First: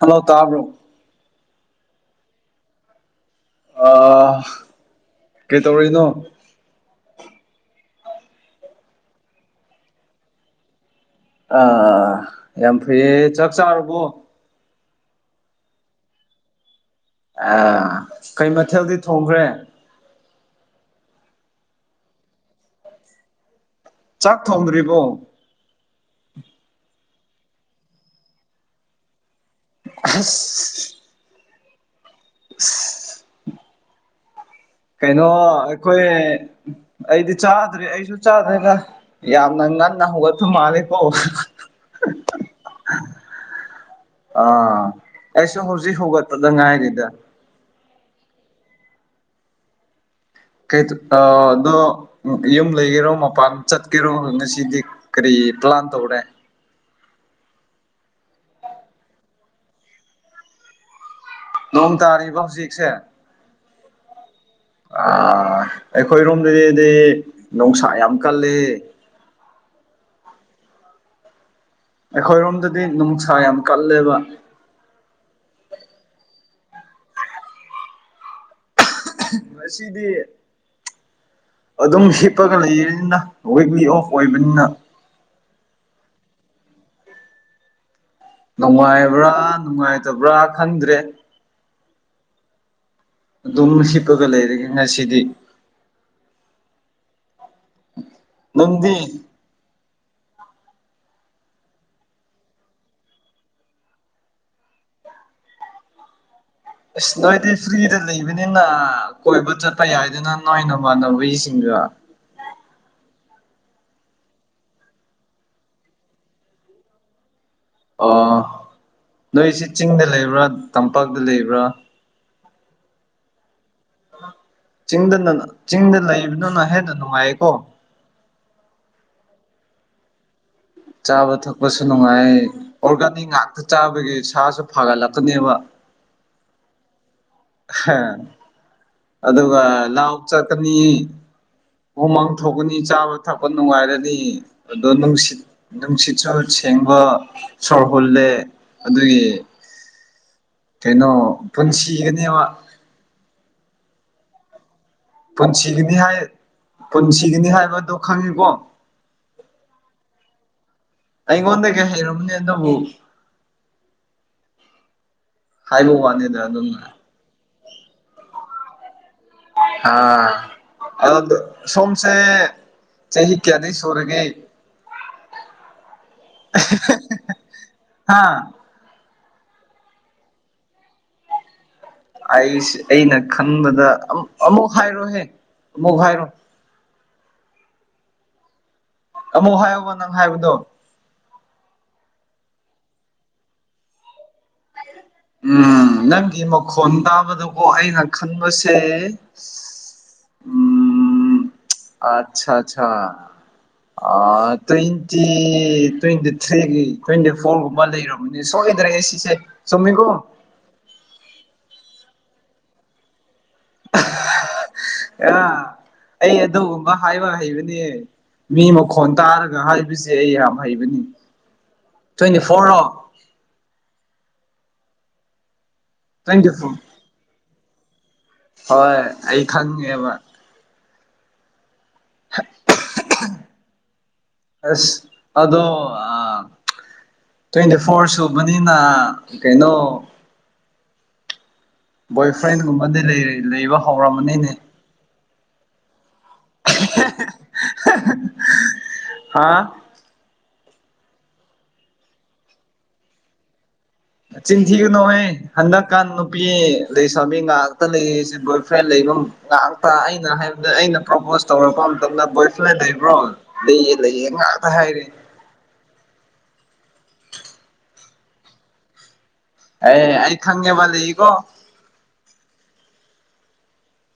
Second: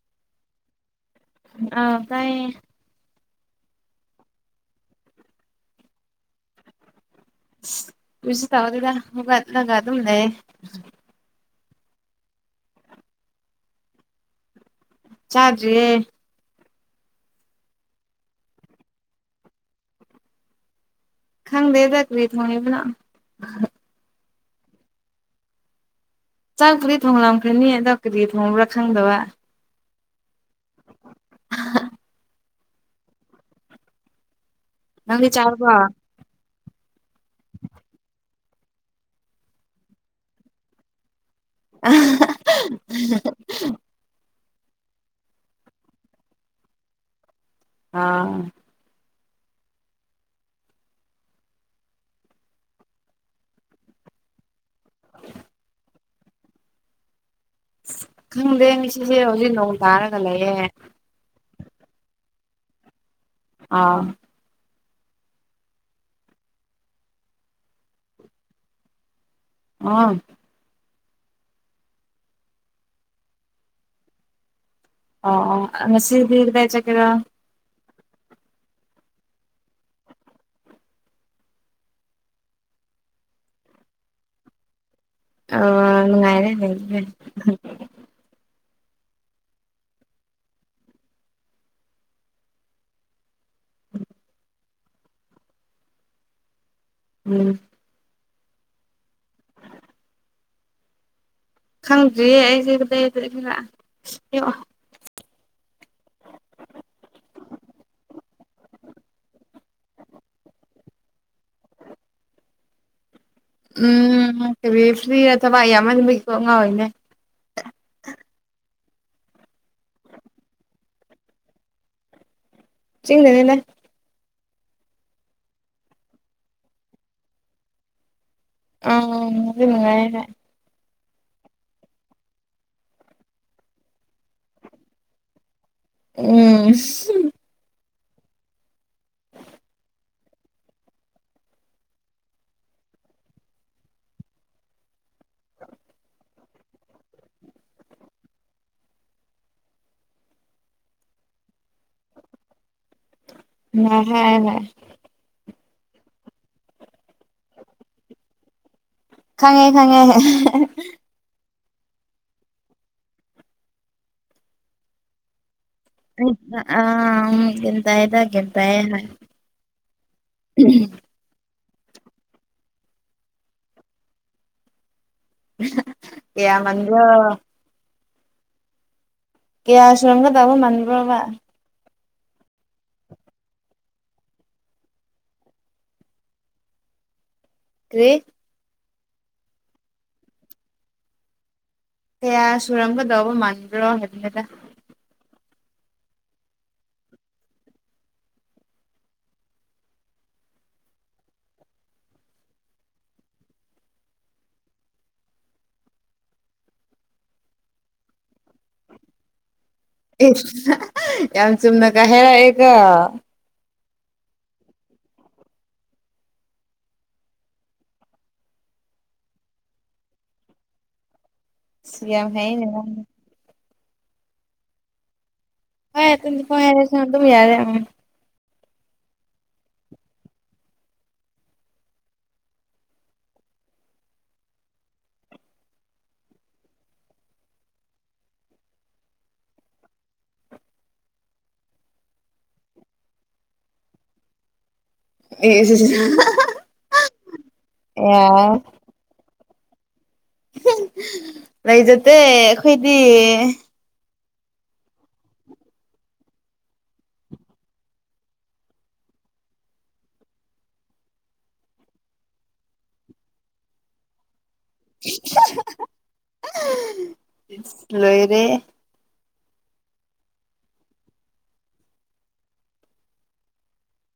Hello ꯇꯥꯕ꯭ꯔꯣ ꯑꯧ ꯇꯥꯏꯌꯦ ꯑ ꯀꯩ ꯇꯧꯔꯤꯅꯣ ꯑꯁ ꯀꯩꯁꯨ ꯇꯧꯗꯦꯗ ꯍꯧꯒꯠꯂꯒ ꯑꯗꯨꯝ ꯂꯩꯌꯦ ꯑꯥ ꯌꯥꯝ ꯐꯩꯌꯦ ꯆꯥꯛ ꯆꯥꯔꯕꯣ ꯆꯥꯗ꯭ꯔꯤ ꯑ ꯀꯩ ꯃꯊꯦꯜꯗꯤ ꯊꯣꯡꯈ꯭ꯔꯦ ꯈꯪꯗꯦꯗ ꯀꯩ ꯊꯣꯡꯉꯤꯕꯅꯣ ꯆꯥꯛ ꯊꯣꯡꯗ꯭ꯔꯤꯕꯣ ꯆꯥꯛ ꯄꯨꯗꯤ ꯊꯣꯡꯂꯝꯈꯅꯤ ꯑꯗ ꯀꯔꯤ ꯊꯣꯡꯕ꯭ꯔꯥ ꯈꯪꯗꯕ ꯑꯁ [inaudible] [inaudible] ꯀꯩꯅꯣ ꯅꯪꯗꯤ ꯆꯥꯔꯕꯣ ꯑꯩꯈꯣꯏ ꯑꯩꯗꯤ ꯆꯥꯗ꯭ꯔꯦ ꯑꯩꯁꯨ ꯆꯥꯗ꯭ꯔꯒ ꯌꯥꯝꯅ ꯉꯟꯅ ꯍꯧꯒꯠꯄ ꯃꯥꯜꯂꯦꯀꯣ [inaudible] ꯑꯥ ꯑꯩꯁꯨ ꯍꯧꯖꯤꯛ ꯍꯧꯒꯠꯄꯗ ꯉꯥꯏꯔꯤꯗ ꯑꯥ ꯀꯩ ꯑꯗꯣ ꯎ ꯌꯨꯝ ꯂꯩꯒꯦꯔꯣ ꯃꯄꯥꯟ ꯆꯠꯀꯦꯔꯣ ꯉꯁꯤꯗꯤ ꯀꯔꯤ ꯄ꯭ꯂꯥꯟ ꯇꯧꯔꯦ ꯈꯪꯗꯦ ꯉꯁꯤꯁꯦ ꯍꯧꯖꯤꯛ ꯅꯣꯡ ꯇꯥꯔꯒ ꯂꯩꯌꯦ ꯅꯣꯡ ꯇꯥꯔꯤꯕ ꯍꯧꯖꯤꯛꯁꯦ ꯑꯥ ꯑ ꯑꯩꯈꯣꯏꯔꯣꯝꯗꯗꯤꯗꯤ ꯅꯨꯡꯁꯥ ꯌꯥꯝ ꯀꯜꯂꯤ ꯑꯥ ꯑꯩꯈꯣꯏꯔꯣꯝꯗꯗꯤ ꯅꯨꯡꯁꯥ ꯌꯥꯝ ꯀꯜꯂꯦꯕ ꯑꯥꯑꯣ ꯉꯁꯤꯗꯤ ꯀꯗꯥꯏ ꯆꯠꯀꯦꯔꯥ ꯉꯁꯤꯗꯤ ꯑꯗꯨꯝ ꯍꯤꯞꯄꯒ ꯂꯩꯔꯅꯤꯅ ꯋꯤꯛꯂꯤ ꯑꯣꯐ ꯑꯣꯏꯕꯅꯤꯅ ꯑ ꯅꯨꯡꯉꯥꯏꯔꯦ [unintelligible] ꯅꯨꯡꯉꯥꯏꯕ꯭ꯔꯥ ꯅꯨꯡꯉꯥꯏꯇꯕ꯭ꯔꯥ ꯈꯪꯗ꯭ꯔꯦ ꯑꯗꯨꯝ ꯍꯤꯞꯄꯒ ꯂꯩꯔꯒꯦ ꯉꯁꯤꯗꯤ ꯎꯝ ꯅꯡꯗꯤ ꯈꯪꯗ꯭ꯔꯤꯌꯦ ꯑꯩꯁꯦ ꯀꯗꯩ [unintelligible] ꯑꯌꯣ ꯑꯁ ꯅꯣꯏꯗꯤ ꯐ꯭ꯔꯤꯗ ꯂꯩꯕꯅꯤꯅ ꯀꯣꯏꯕ ꯆꯠꯄ ꯌꯥꯏꯗꯅ ꯅꯣꯏ ꯅꯃꯥꯟꯅꯕꯤꯁꯤꯡꯒ ꯎꯝ ꯀꯔꯤ ꯐ꯭ꯔꯤꯗ ꯊꯕꯥꯛ ꯌꯥꯝꯃꯟꯕꯒꯤ ꯀꯣꯛ ꯉꯥꯎꯔꯤꯅꯦ ꯑꯣ ꯅꯣꯏꯁꯤ ꯆꯤꯡꯗ ꯂꯩꯕ꯭ꯔꯥ ꯇꯝꯄꯥꯛꯇ ꯂꯩꯕ꯭ꯔꯥ ꯆꯤꯡꯗꯅꯦꯅ ꯆꯤꯡꯗ ꯆꯤꯡꯗ ꯂꯩꯕꯗꯨꯅ ꯍꯦꯟꯅ ꯅꯨꯡꯉꯥꯏꯌꯦꯀꯣ ꯎꯝ ꯑꯗꯨ ꯅꯨꯡꯉꯥꯏꯔꯦ ꯆꯥꯕ ꯊꯛꯄꯁꯨ ꯅꯨꯡꯉꯥꯏ ꯑꯣꯔꯒꯥꯅꯤꯛ ꯉꯥꯛꯇ ꯆꯥꯕꯒꯤ ꯁꯥꯁꯨ ꯐꯒꯠꯂꯛꯀꯅꯦꯕ ꯎꯝ ꯑꯗꯨꯒ ꯂꯥꯎ ꯆꯠꯀꯅꯤ ꯍꯣꯃꯥꯡ ꯊꯣꯛꯀꯅꯤ ꯆꯥꯕ ꯊꯛꯄ ꯅꯨꯡꯉꯥꯏꯔꯅꯤ ꯑꯗꯣ ꯅꯨꯡꯁꯤꯠ ꯅꯨꯡꯁꯤꯠꯁꯨ ꯁꯦꯡꯕ ꯁꯣꯔ ꯍꯨꯜꯂꯦ ꯑꯗꯨꯒꯤ ꯀꯩꯅꯣ ꯄꯨꯟꯁꯤꯒꯅꯦꯕ ꯍꯥꯏ ꯍꯥꯏ ꯄꯨꯟꯁꯤꯒꯅꯤ ꯍꯥꯏ ꯄꯨꯟꯁꯤꯒꯅꯤ ꯍꯥꯏꯕꯗꯣ ꯈꯪꯉꯤꯀꯣ ꯈꯪꯉꯦ ꯈꯉꯦ ꯑꯩꯉꯣꯟꯗ ꯀꯩ ꯍꯩꯔꯝꯅꯦ ꯑꯗꯨꯕꯨ ꯍꯥꯏꯕ ꯋꯥꯅꯤꯗ ꯑꯗꯨꯝ ꯑ ꯒꯤꯇꯑꯗ ꯒꯤꯇꯑ ꯍꯥꯏ ꯑ ꯑ ꯁꯣꯝꯁꯦ ꯆꯍꯤ ꯀꯌꯥꯗꯤ ꯁꯣꯔꯒꯤ ꯀꯌꯥ ꯃꯟꯕ꯭ꯔꯣ ꯍꯥꯥ ꯒꯌꯥ ꯁꯨꯔꯝꯒ ꯇꯕ ꯃꯥꯟꯕꯗ꯭ꯔꯣꯕ ꯑꯩꯁ ꯑꯩꯅ ꯈꯟꯕꯗ ꯑꯃꯨꯛ ꯍꯥꯏꯔꯣꯍꯦ ꯑꯃꯨꯛ ꯍꯥꯏꯔꯣ ꯀꯦ ꯑꯃꯨꯛ ꯍꯥꯏꯌꯣꯕ ꯅꯪ ꯍꯥꯏꯕꯗꯣ ꯀꯌꯥ ꯁꯨꯔꯝꯒꯗꯧꯕ ꯃꯥꯟꯕ꯭ꯔꯣ ꯍꯥꯏꯗꯤ ꯈꯦꯛꯇ ꯎꯝ ꯅꯪꯒꯤ ꯃꯈꯣꯟ ꯇꯥꯕꯗꯨꯀꯣ ꯑꯩꯅ ꯈꯟꯕꯁꯦ [inaudible] ꯑꯠꯆꯥ ꯑꯆꯥ ꯇ꯭ꯋꯦꯟꯇꯤ ꯇ꯭ꯋꯦꯟꯇꯤ ꯊ꯭ꯔꯤꯒꯤ ꯇ꯭ꯋꯦꯟꯇꯤ ꯐꯣꯔꯒꯨꯝꯕ ꯂꯩꯔꯝ ꯁꯣꯏꯗ꯭ꯔꯦ ꯁꯤꯁꯦ ꯆꯨꯝꯃꯤꯒꯣ ꯌꯥꯝ ꯆꯨꯝꯅꯒ ꯍꯦꯔꯛꯑꯦꯀꯣ ꯎ ꯑ ꯑꯩ ꯑꯗꯨꯒꯨꯝꯕ ꯍꯥꯏꯕ ꯍꯩꯕꯅꯦ ꯃꯤ ꯃꯈꯣꯟ ꯇꯥꯔꯒ ꯍꯥꯏꯕꯁꯦ ꯑꯩ ꯌꯥꯝ ꯍꯩꯕꯅꯤ ꯁꯤ ꯇ꯭ꯋꯦꯟꯇꯤ ꯌꯥꯝꯦꯝ ꯐꯣꯔꯔꯣ ꯍꯅꯦ ꯇ꯭ꯋꯦꯟꯇꯤ ꯐꯣꯔ ꯑꯗꯨꯝ ꯌꯥꯔꯦ ꯑꯝ ꯍꯣꯏ ꯑꯩ ꯈꯪꯉꯦꯕ ꯑꯁ ꯑꯗꯣ ꯑ ꯇ꯭ꯋꯦꯟꯇꯤ ꯐꯣꯔ ꯁꯨꯕꯅꯤꯅ ꯀꯩꯅꯣ ꯕꯣꯏ ꯐ꯭ꯔꯦꯟꯒꯨꯝꯕꯗꯤ ꯂꯩ ꯂꯩꯕ ꯍꯧꯔꯝꯃꯅꯤꯅꯦ ꯑꯦ ꯑ ꯍꯥ ꯂꯩꯖꯗꯦ ꯑꯩꯈꯣꯏꯗꯤ ꯆꯤꯡꯊꯤꯒꯅꯨꯍ ꯍꯟꯗꯛꯀꯥꯟ ꯅꯨꯄꯤ ꯂꯩꯁ꯭ꯃꯤ ꯉꯥꯏꯍꯥꯛꯇ ꯂꯩꯔꯤꯁꯦ ꯕꯣꯏ ꯐ꯭ꯔꯦꯟ ꯂꯩꯕ ꯉꯥꯏꯍꯥꯛꯇ ꯑꯩꯅ ꯍꯥꯏꯕꯗ ꯑꯩꯅ ꯄ꯭ꯔꯣꯄꯣꯁ ꯇꯧꯔꯛꯄ ꯃꯇꯝꯗ ꯕꯣꯏ ꯐ꯭ꯔꯦꯟ ꯂꯩꯕ꯭ꯔꯣ ꯂꯩꯌꯦ ꯂꯩꯌꯦ ꯉ ꯍꯥ ꯍꯥ ꯍꯥ ꯏꯁ ꯂꯣꯏꯔꯦ꯫ ꯑꯦ ꯑꯩ ꯈꯪꯉꯦꯕ ꯂꯩꯀꯣ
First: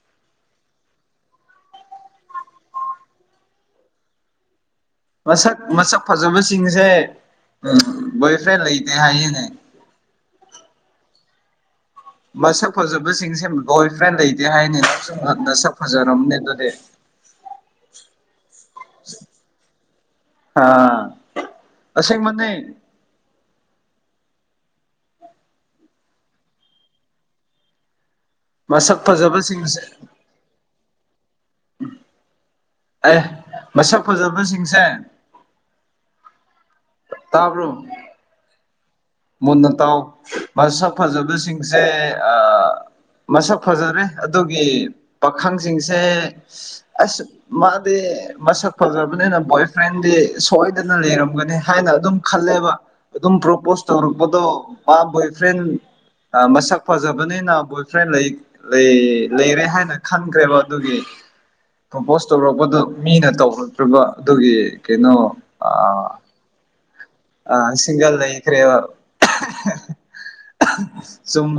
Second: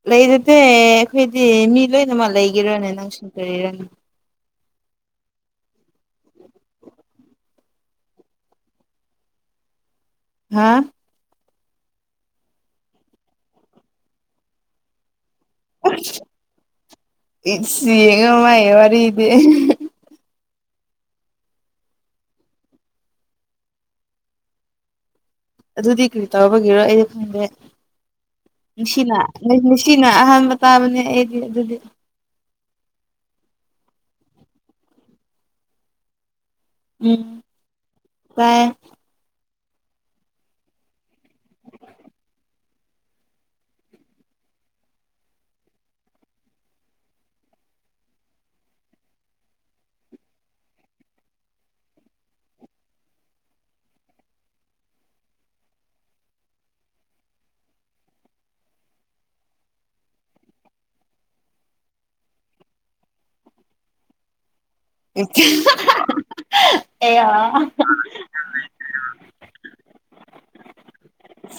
ꯂꯩꯗꯨꯗꯤ ꯑꯩꯈꯣꯏꯗꯤ ꯃꯤ ꯂꯣꯏꯅꯃꯛ ꯂꯩꯒꯦꯔꯅꯦ ꯅꯪꯁꯨ ꯀꯔꯤꯔꯅꯦ꯫ ꯃꯁꯛ ꯃꯁꯛ ꯐꯖꯕꯁꯤꯡꯁꯦ ꯕꯣꯏꯐ꯭ꯔꯦꯟ ꯂꯩꯇꯦ ꯍꯥꯏꯁꯤꯅꯦ ꯍꯥꯥ꯫ ꯃꯁꯛ ꯐꯖꯕꯁꯤꯡꯁꯦ ꯕꯣꯏ ꯐ꯭ꯔꯦꯟ ꯂꯩꯇꯦ ꯍꯥꯏꯅꯤ ꯁꯨꯝ ꯏꯁꯤ ꯌꯦꯉꯃ ꯑꯦ ꯋꯥꯔꯤꯔ ꯏꯗꯤ ꯍꯥꯥ ꯑꯁꯦ ꯃꯩ ꯑꯗꯨꯗꯤ ꯀꯔꯤ ꯇꯧꯔꯕꯒꯤꯔꯣ ꯑꯩꯗꯤ ꯈꯪꯗꯦ ꯃꯁꯛ ꯁꯤꯅ ꯐꯖꯕꯁꯤꯡꯁꯦ ꯁꯤꯅ ꯑꯍꯥꯟꯕ꯫ ꯇ ꯃꯅꯤ ꯑꯦꯗꯤ ꯑꯗꯨꯗꯤ꯫ ꯑꯦ ꯃꯁꯛ ꯐꯖꯕꯁꯤꯡꯁꯦ ꯎꯝ ꯇꯥꯕ꯭ꯔꯣ ꯇꯥꯏ ꯃꯨꯟꯅ ꯇꯥꯎ ꯃꯁꯛ ꯐꯖꯕꯤꯁꯤꯡꯁꯦ꯫ ꯃꯁꯛ ꯐꯖꯔꯦ ꯑꯗꯨꯒꯤ ꯄꯥꯈꯪꯁꯤꯡꯁꯦ ꯑꯁ꯫ ꯃꯥꯗꯤ ꯃꯁꯛ ꯐꯖꯕꯅꯤꯅ ꯕꯣꯏꯐ꯭ꯔꯦꯟꯗꯤ ꯁꯣꯏꯗꯅ ꯂꯩꯔꯝꯒꯅꯤ ꯍꯥꯏꯅ ꯑꯗꯨꯝ ꯈꯜꯂꯦꯕ꯫ ꯑꯗꯨꯝ ꯄ꯭ꯔꯣꯄꯣꯁ ꯇꯧꯔꯛꯄꯗꯣ ꯃꯥ ꯕꯣꯏꯐ꯭ꯔꯦꯟ꯫ ꯃꯁꯛ ꯐꯖꯕꯅꯤꯅ ꯕꯣꯏꯐ꯭ꯔꯦꯟ ꯂꯩ꯫ ꯂꯩ ꯂꯩꯔꯦ ꯍꯥꯏꯅ ꯈꯟꯈ꯭ꯔꯦꯕ ꯑꯗꯨꯒꯤ ꯄ꯭ꯔꯣꯄꯣꯁ ꯇꯧꯔꯛꯄꯗꯨ ꯃꯤꯅ ꯇꯧꯔꯛꯇ꯭ꯔꯤꯕ ꯑꯗꯨꯒꯤ ꯀꯩꯅꯣ꯫ ꯑꯦ꯫ ꯁꯤꯡꯒꯥ ꯂꯩꯈ꯭ꯔꯦꯕ ꯁꯨꯝ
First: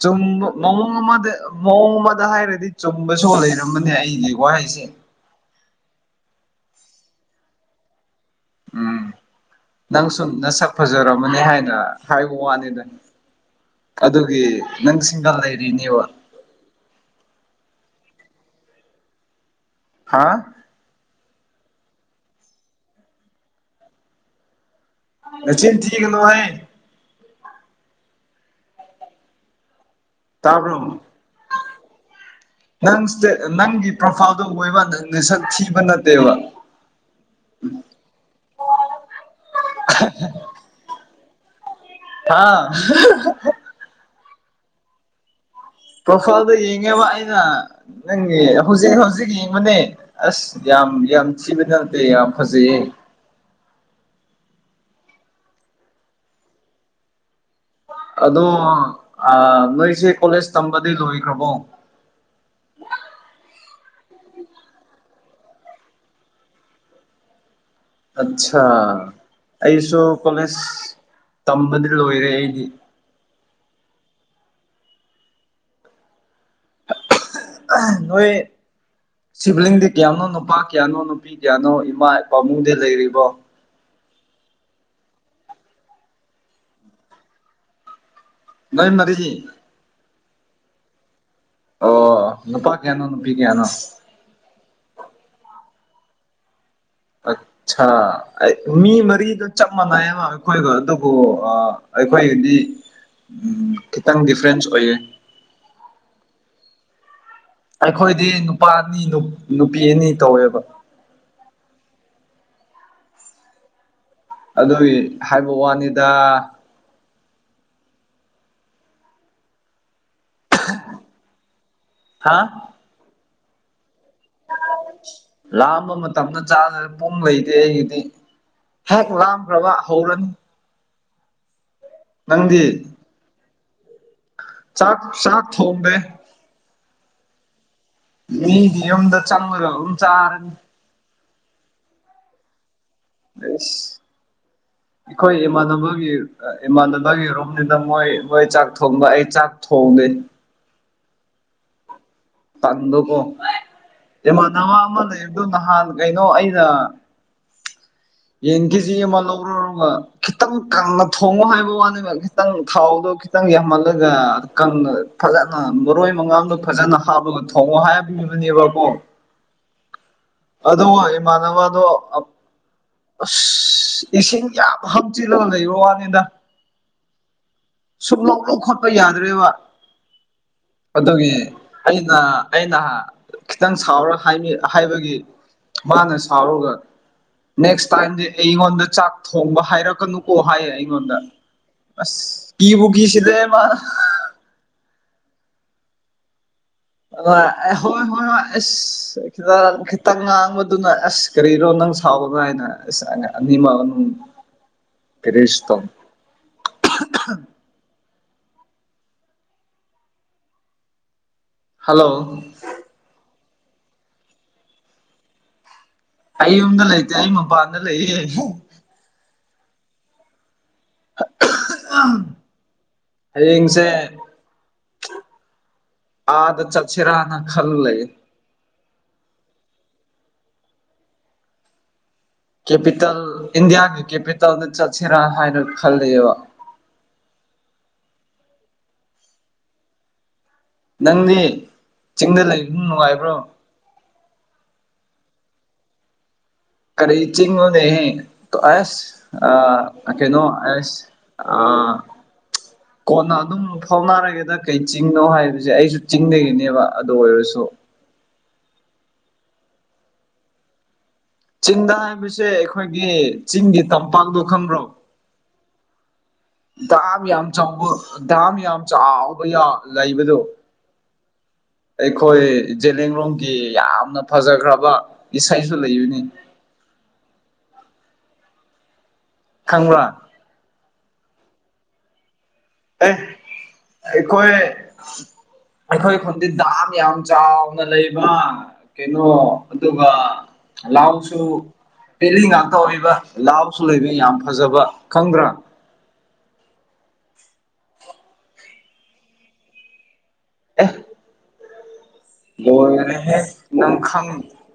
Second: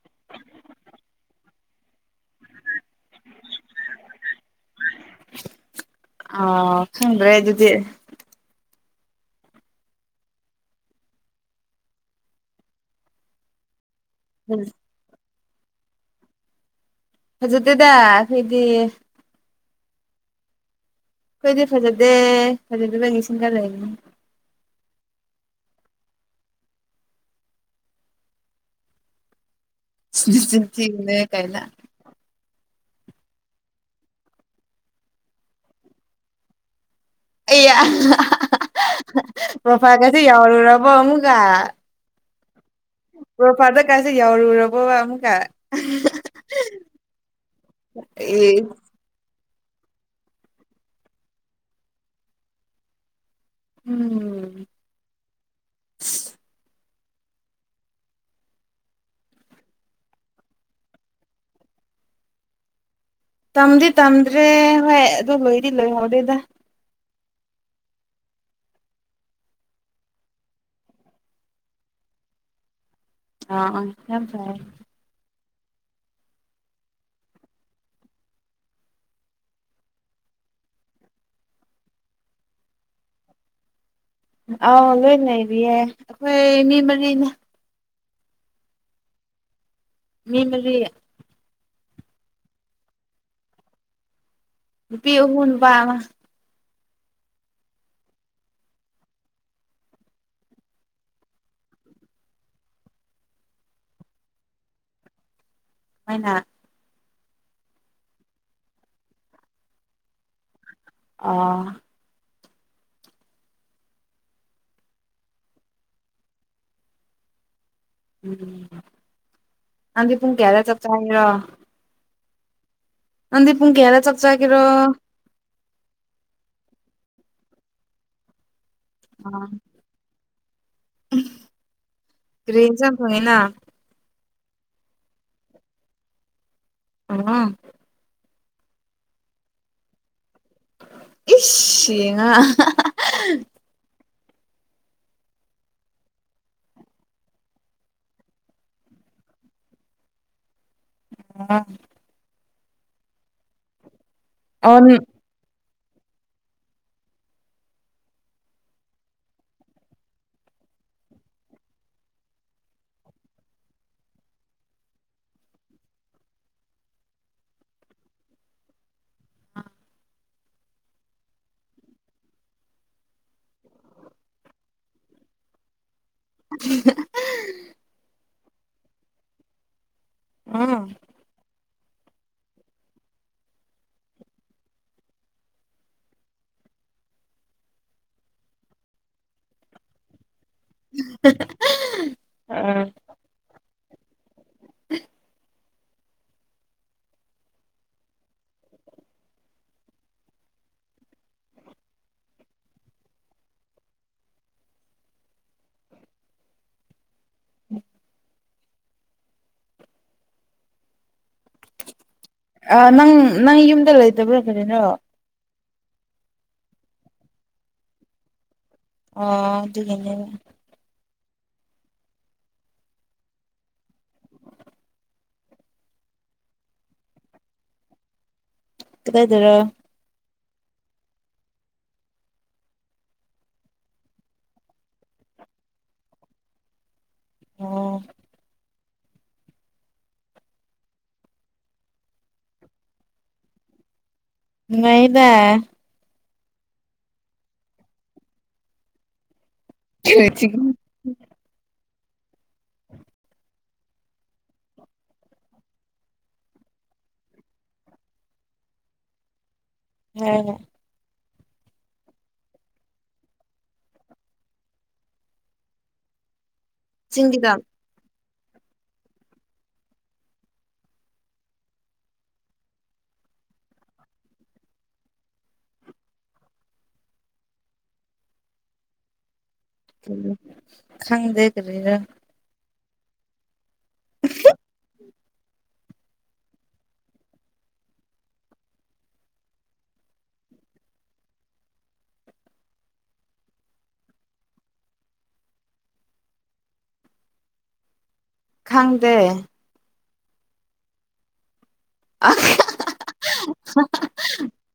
ꯆꯨꯝꯕ ꯃꯑꯣꯡ ꯑꯃꯗ ꯃꯑꯣꯡ ꯑꯃꯗ ꯍꯥꯏꯔꯗꯤ ꯆꯨꯝꯕꯁꯨ ꯂꯩꯔꯝꯕꯅꯦ ꯑꯩꯒꯤ ꯋꯥꯍꯩꯁꯦ꯫ ꯑ ꯈꯪꯗ꯭ꯔꯦ ꯑꯗꯨꯗꯤ ꯎꯝ ꯅꯪ ꯁꯨꯝ ꯅꯁꯛ ꯐꯖꯔꯝꯃꯅꯤ ꯍꯥꯏꯅ ꯍꯥꯏꯕ ꯋꯥꯅꯤꯗ꯫ ꯑꯗꯨꯒꯤ ꯅꯪ ꯁꯤꯡꯒꯜ ꯂꯩꯔꯤꯅꯦꯕ꯫ ꯐꯖꯗꯦꯗ ꯍꯥꯏꯗꯤ ꯍꯥꯥ ꯑꯩꯈꯣꯏꯗꯤ ꯐꯖꯗꯦ ꯐꯖꯗꯕ ꯅꯤꯡꯁꯤꯡꯟꯒꯔ ꯂꯩꯅꯤ ꯅꯆꯤꯟ ꯊꯤꯒꯅꯨꯍꯦ꯫ ꯇꯥꯕ꯭ꯔꯣ ꯊꯂ ꯀꯥꯏꯅ ꯅꯪꯁꯦ ꯅꯪꯒꯤ ꯄ꯭ꯔꯣꯐꯥꯏꯜꯗꯣ ꯑꯣꯏꯕ ꯅꯪꯁꯛ ꯊꯤꯕ ꯅꯠꯇꯦꯕ꯫ ꯑꯩ ꯄ꯭ꯔꯣꯐꯥꯒꯁꯨ ꯌꯥꯎꯔꯨꯔꯕꯣ ꯑꯃꯨꯛꯀ ꯍꯥꯥ꯫ ꯀꯁꯦ ꯌꯥꯎꯔꯨꯔꯕꯣ ꯑꯃꯨꯛꯀ꯫ ꯄ꯭ꯔꯣꯐꯥꯏꯜꯗ ꯌꯦꯡꯉꯦꯕ ꯑꯩꯅ ꯅꯪ ꯏꯁ ꯍꯧꯖꯤꯛ ꯍꯧꯖꯤꯛ ꯌꯦꯡꯕꯅꯦ ꯑꯁ ꯌꯥꯝ ꯌꯥꯝ ꯊꯤꯕꯗ ꯅꯠꯇꯦ ꯌꯥꯝ ꯐꯖꯩꯌꯦ ꯎꯝ꯫ ꯑꯗꯣ ꯅꯣꯏꯁꯦ ꯀꯣꯂꯦꯖ ꯇꯝꯕꯗꯤ ꯂꯣꯏꯈ꯭ꯔꯕꯣ꯫ ꯇꯝꯗꯤ ꯇꯝꯗ꯭ꯔꯦ ꯍꯣꯏ ꯑꯗꯨ ꯂꯣꯏꯗꯤ ꯂꯣꯏꯍꯧꯗꯦꯗ꯫ ꯑꯠꯆꯥꯥ ꯑꯩꯁꯨ ꯀꯣꯂꯦꯖ ꯇꯝꯕꯗꯤ ꯂꯣꯏꯔꯦ ꯑꯩꯗꯤ꯫ ꯑ ꯌꯥꯝ ꯐꯔꯦ꯫ ꯅꯣꯏ ꯁꯤꯕ꯭ꯂꯤꯡꯗꯤ ꯀꯌꯥꯅꯣ ꯅꯨꯄꯥ ꯀꯌꯥꯅꯣ ꯅꯨꯄꯤ ꯀꯌꯥꯅꯣ ꯏꯃꯥ ꯏꯄꯥꯥꯃꯨꯡꯗꯤ ꯂꯩꯔꯤꯕꯣ ꯑꯥꯎ ꯂꯣꯏ ꯂꯩꯔꯤꯌꯦ ꯑꯩꯈꯣꯏ ꯃꯤ ꯃꯔꯤꯅ ꯅꯣꯏ ꯃꯔꯤ꯫ ꯃꯤ ꯃꯔꯤ꯫ ꯑꯣ ꯅꯨꯄꯥ ꯀꯌꯥꯅꯣ ꯅꯨꯄꯤ ꯀꯌꯥꯅꯣ꯫ ꯅꯨꯄꯤ ꯑꯍꯨꯝ ꯅꯨꯄꯥ ꯑꯃ꯫ ꯑ ꯃꯤ ꯃꯔꯤꯗ ꯆꯞ ꯃꯥꯟꯅꯩ ꯑꯃ ꯑꯩꯈꯣꯏꯒ ꯑꯗꯨꯕꯨ ꯑꯩꯈꯣꯏꯒꯤꯗꯤ꯫ ꯎꯝ ꯈꯤꯇꯪ ꯗꯤꯐ꯭ꯔꯦꯟꯁ ꯑꯣꯏꯌꯦ ꯃꯥꯏꯅ ꯑꯩꯈꯣꯏꯗꯤ ꯅꯨꯄꯥ ꯑꯅꯤ ꯅꯨꯄꯤ ꯑꯅꯤ ꯇꯧꯋꯦꯕ ꯑꯣ꯫ ꯑꯗꯨꯒꯤ ꯍꯥꯏꯕ ꯋꯥꯅꯤꯗ ꯎꯝ ꯑꯗꯤ ꯄꯨꯡ ꯀꯌꯥ ꯍꯥꯏꯔ ꯆ ꯆꯔꯔ ꯍꯥꯥ ꯑꯟꯗꯤ ꯄꯨꯨꯡ ꯀ ꯌꯥꯔ ꯆꯠꯆꯥꯒꯤꯔꯣ ꯂꯥꯝꯕ ꯃꯇꯝꯗ ꯆꯥꯗꯔ ꯄꯨꯡ ꯂꯩꯇꯦ ꯑꯩꯒꯤꯗꯤ꯫ ꯍꯦꯛ ꯑꯥ ꯂꯥꯝꯕ꯭ꯔꯕ ꯍꯧꯔꯅꯤ꯫ ꯅꯪꯗꯤ ꯀꯔꯤ ꯏꯟꯁꯥꯡ ꯊꯣꯡꯉꯤ ꯅꯪ ꯆꯥꯛ ꯆꯥꯛ ꯊꯣꯡꯕꯦ ꯎꯝ꯫ ꯃꯤꯗꯤ ꯌꯨꯝꯗ ꯆꯪꯉꯒ ꯑꯗꯨꯝ ꯆꯥꯔꯅꯤ ꯏꯁꯤ ꯉ ꯄꯨꯁ [inaudible] ꯑꯩꯈꯣꯏ ꯏꯃꯥꯟꯅꯕꯒꯤ ꯏꯃꯥꯟꯅꯕꯒꯤ ꯔꯨꯝꯅꯤꯅ ꯃꯣꯏ ꯃꯣꯏ ꯆꯥꯛ ꯊꯣꯡꯕ ꯑꯩ ꯆꯥꯛ ꯊꯣꯡꯗꯦ ꯑ ꯇꯗꯣꯀꯣ ꯑꯣ ꯎꯝ ꯃꯅꯅ ꯑꯗꯨ ꯅꯍꯥꯟ ꯀꯩꯅꯣ ꯑꯩꯅ꯫ [inaudible] ꯌꯦꯟ ꯀꯦꯖꯤ ꯑꯃ ꯂꯧꯔꯨꯔꯒ ꯈꯤꯇꯪ ꯀꯪꯅ ꯊꯣꯡꯉꯣ ꯍꯥꯏꯕ ꯋꯥꯅꯦꯕ ꯈꯤꯇꯪ ꯊꯥꯎꯗꯣ ꯈꯤꯇꯪ ꯌꯥꯝꯍꯜꯂꯒ ꯀꯪꯅ ꯐꯖꯅ ꯃꯔꯣꯏ ꯃꯉꯥꯡꯗꯣ ꯐꯖꯅ꯫ ꯊꯥꯕꯒ ꯊꯣꯡꯉꯑꯣ ꯍꯥꯏꯕꯅꯦꯕꯀꯣ ꯑꯗꯣ ꯏꯃꯥꯟꯅꯕꯗꯣ ꯑꯁ ꯏꯁꯤꯡ ꯌꯥꯝ ꯍꯥꯞꯆꯤꯜꯂꯒ ꯂꯩꯕꯣ ꯋꯥꯅꯤꯗ꯫ [unintelligible] ꯁꯨꯝꯂꯧ ꯂꯧ ꯈꯣꯠꯄ ꯌꯥꯗ꯭ꯔꯦꯕ [unintelligible] ꯑꯗꯨꯒꯤ ꯑꯩꯅ ꯑꯩꯅ ꯈꯤꯇꯪ ꯁꯥꯎꯔꯒ ꯍꯥꯏꯕꯒꯤ꯫ ꯃꯥꯅ ꯁꯥꯎꯔꯒ ꯅꯦꯛꯁ ꯇꯥꯏꯝꯗꯤ ꯑꯩꯉꯣꯟꯗ ꯆꯥꯛ ꯊꯣꯡꯕ ꯍꯥꯏꯔꯛꯀꯅꯨꯀꯣ ꯍꯥꯏꯌꯦ ꯑꯩꯉꯣꯟꯗ ꯑꯁ ꯀꯤꯕꯨ ꯑꯥ ꯀꯤꯁꯤꯜꯂꯦ ꯃꯥ꯫ ꯑ ꯍꯣꯏ ꯍꯣꯏ ꯍꯣꯏ ꯑꯁ ꯈꯤꯇꯪ ꯈꯤꯇꯪ ꯉꯥꯡꯕꯗꯨꯅ ꯑꯁ꯫ ꯀꯔꯤꯅꯣ ꯅꯪ ꯁꯥꯎꯒꯅꯨ ꯍꯥꯏꯅ ꯑꯁ ꯑꯅꯤꯃꯛ ꯑꯃ꯫ [inaudible] ꯀꯦꯔꯤꯁꯇꯣ [inaudible] ꯍꯜꯂꯣ ꯑ ꯅꯪ ꯅꯪ ꯌꯨꯝꯗ ꯂꯩꯇꯕ꯭ꯔꯥ ꯀꯔꯤꯅꯣ꯫ ꯑꯩ ꯌꯨꯝꯗ ꯂꯩꯇꯦ ꯑꯩ ꯃꯄꯥꯟꯗ ꯂꯩꯌꯦ꯫ ꯑꯣ ꯑꯗꯨꯒꯤꯅꯦꯕ꯫ ꯍꯌꯦꯡꯁꯦ ꯑꯥꯗ ꯆꯠꯁꯤꯔꯅ ꯈꯜꯂꯦ ꯀꯥꯗꯥꯏ ꯗꯔꯥ ꯀꯦꯄꯤꯇꯦꯜ ꯏꯟꯗꯤꯌꯥꯒꯤ ꯀꯦꯄꯤꯇꯜꯗ ꯆꯠꯁꯤꯔꯥ ꯍꯥꯏꯅ ꯈꯜꯂꯦꯕ [unintelligible] ꯅꯪꯗꯤ ꯆꯤꯡꯗ ꯂꯩꯕ ꯅꯨꯡꯉꯥꯏꯕ꯭ꯔꯣ ꯅꯨꯡꯉꯥꯢꯌꯦꯗꯥ ꯀꯔꯤ ꯆꯤꯡꯅꯦꯍꯦ ꯑꯩꯁ ꯑ ꯀꯩꯅꯣ ꯑꯩꯁ ꯑꯥ [inaudible] ꯀꯣꯟꯅ ꯑꯗꯨꯝ ꯐꯥꯎꯅꯔꯒꯦꯗ ꯀꯩ ꯆꯤꯡꯅꯣ ꯍꯥꯏꯕꯁꯦ ꯑꯩꯁꯨ ꯆꯤꯡꯗꯒꯤꯅꯦꯕ ꯑꯗꯨ ꯑꯣꯏꯔꯁꯨ꯫ [unintelligible] ꯆꯤꯡꯗ ꯍꯥꯏꯕꯁꯦ ꯑꯈꯣꯏꯒꯤ ꯆꯤꯡꯒꯤ ꯇꯝꯄꯥꯛꯇꯣ ꯈꯪꯕ꯭ꯔꯣ꯫ ꯗꯥꯝ ꯌꯥꯝ ꯆꯤꯡꯗ ꯆꯥꯎꯕ ꯗꯥꯝ ꯌꯥꯝ ꯆꯥꯎꯕ ꯌꯥ ꯂꯩꯕꯗꯣ ꯑꯩꯈꯣꯏ ꯖꯂꯦꯡꯂꯣꯡꯒꯤ ꯌꯥꯝꯅ ꯐꯖꯈ꯭ꯔꯕ ꯏꯁꯩꯁꯨ ꯂꯩꯕꯅꯤ꯫ ꯈꯪꯕ꯭ꯔꯥ ꯈꯪꯗꯦ ꯀꯔꯤꯔ꯫ ꯑꯦ ꯑꯩꯈꯣꯏ ꯑꯩꯈꯣꯏ ꯈꯨꯟꯗꯤ ꯗꯥꯝ ꯌꯥꯝ ꯆꯥꯎꯅ ꯂꯩꯕ ꯀꯩꯅꯣ ꯑꯗꯨꯒ ꯂꯥꯎꯁꯨ꯫ ꯄꯦꯂꯤ ꯉꯥꯛꯇ ꯑꯣꯏꯕ ꯂꯥꯎꯁꯨ ꯂꯩꯕ ꯌꯥꯝ ꯐꯖꯕ ꯈꯪꯗ꯭ꯔꯥ꯫ ꯈꯪꯗꯦ ꯑ‌ꯦ꯫ ꯂꯣꯏꯔꯦꯍꯦ ꯅꯪ ꯈꯪ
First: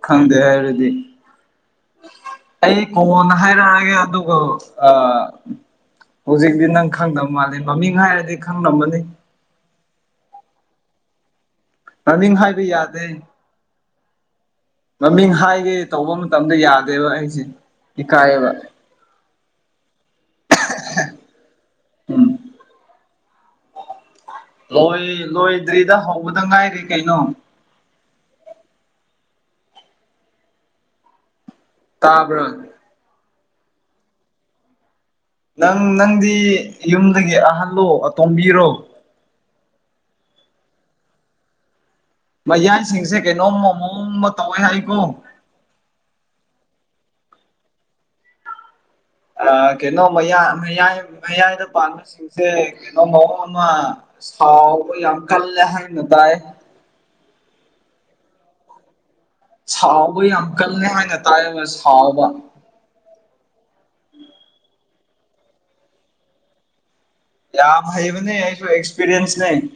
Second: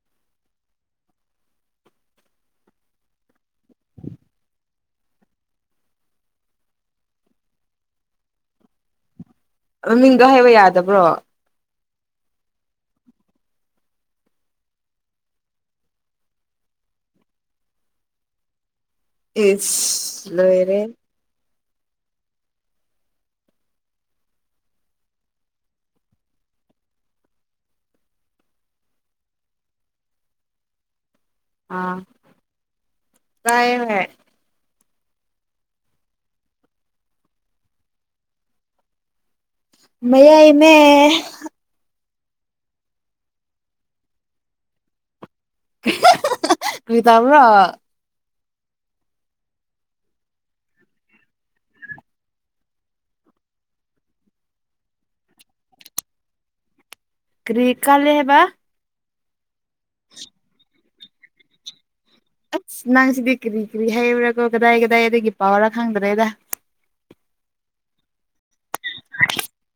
ꯈꯡꯗꯦ ꯍꯥꯏꯔꯗꯤ꯫ ꯑꯩ ꯀꯣꯟꯅ ꯍꯥꯏꯔꯛꯑꯒꯦ ꯑꯗꯨꯒ ꯑꯥ꯫ ꯍꯧꯖꯤꯛꯇꯤ ꯅꯪ ꯈꯪꯗꯕ ꯃꯥꯜꯂꯦ ꯃꯃꯤꯡ ꯍꯥꯏꯔꯗꯤ ꯈꯪꯂꯝꯃꯅꯤ ꯃꯃꯤꯡꯗꫭ ꯍꯥꯏꯕ ꯌꯥꯗꯕ꯭ꯔꯣ꯫ ꯃꯃꯤꯡ ꯍꯥꯏꯕ ꯌꯥꯗꯦ ꯃꯃꯤꯡ ꯍꯥꯏꯒꯦ ꯇꯧꯕ ꯃꯇꯝꯗ ꯌꯥꯗꯦꯕ ꯑꯩꯁꯦ ꯏꯀꯥꯏꯌꯦꯕ ꯏꯁ ꯂꯣꯏꯔꯦ ꯎꯝ ꯂꯣꯏ ꯂꯣꯏꯗ꯭ꯔꯤꯗ ꯍꯧꯕꯗ ꯉꯥꯏꯔꯤ ꯀꯩꯅꯣ꯫ ꯑꯥ ꯇꯥꯕ꯭ꯔꯥ ꯇꯥꯢꯌꯦ ꯅꯪ ꯅꯪꯗꯤ ꯌꯨꯝꯗꯥꯒꯤ ꯑꯍꯜꯂꯣ ꯑꯇꯣꯝꯕꯤꯔꯣ ꯃꯌꯥꯏ ꯅꯦ ꯃꯌꯥꯏꯁꯤꯡꯁꯦ ꯀꯩꯅꯣꯝꯃ ꯃꯑꯣꯡ ꯑꯃ ꯇꯧꯋꯦ ꯍꯥꯏꯀꯣ ꯀꯔꯤꯇꯥꯕ꯭ꯔꯣ ꯑ ꯀꯩꯅꯣ ꯃꯌꯥ ꯃꯌꯥꯏ ꯃꯌꯥꯏꯗ ꯄꯥꯟꯕ ꯁꯤꯡꯁꯦ ꯀꯩꯅꯣ ꯃꯑꯣꯡ ꯑꯃ ꯁꯥꯎꯕ ꯌꯥꯝ ꯀꯜꯂꯦ ꯍꯥꯏꯅ ꯇꯥꯏ ꯀ꯭ꯔꯤ ꯀꯜꯂꯦ ꯍꯥꯏꯕ ꯁꯥꯎꯕ ꯌꯥꯝ ꯀꯜꯂ‌ꯦ ꯍꯥꯏꯅ ꯇꯥꯏꯌꯦꯕ ꯁꯥꯎꯕ ꯑꯁ ꯅꯪ ꯁꯤꯗꯤ ꯀꯔꯤ ꯀꯔꯤ ꯍꯩꯔꯨꯔꯥꯒꯣ ꯀꯗꯥꯏ ꯀꯗꯥꯏꯗꯥꯒꯤ ꯄꯥꯎꯔꯥ ꯈꯪꯗ꯭ꯔꯦꯗꯥ ꯌꯥꯝ ꯍꯩꯕꯅꯦ ꯑꯩꯁꯨ ꯑꯦꯛꯁꯄꯤꯔꯤꯌꯦꯟꯁꯅ‌ꯦ꯫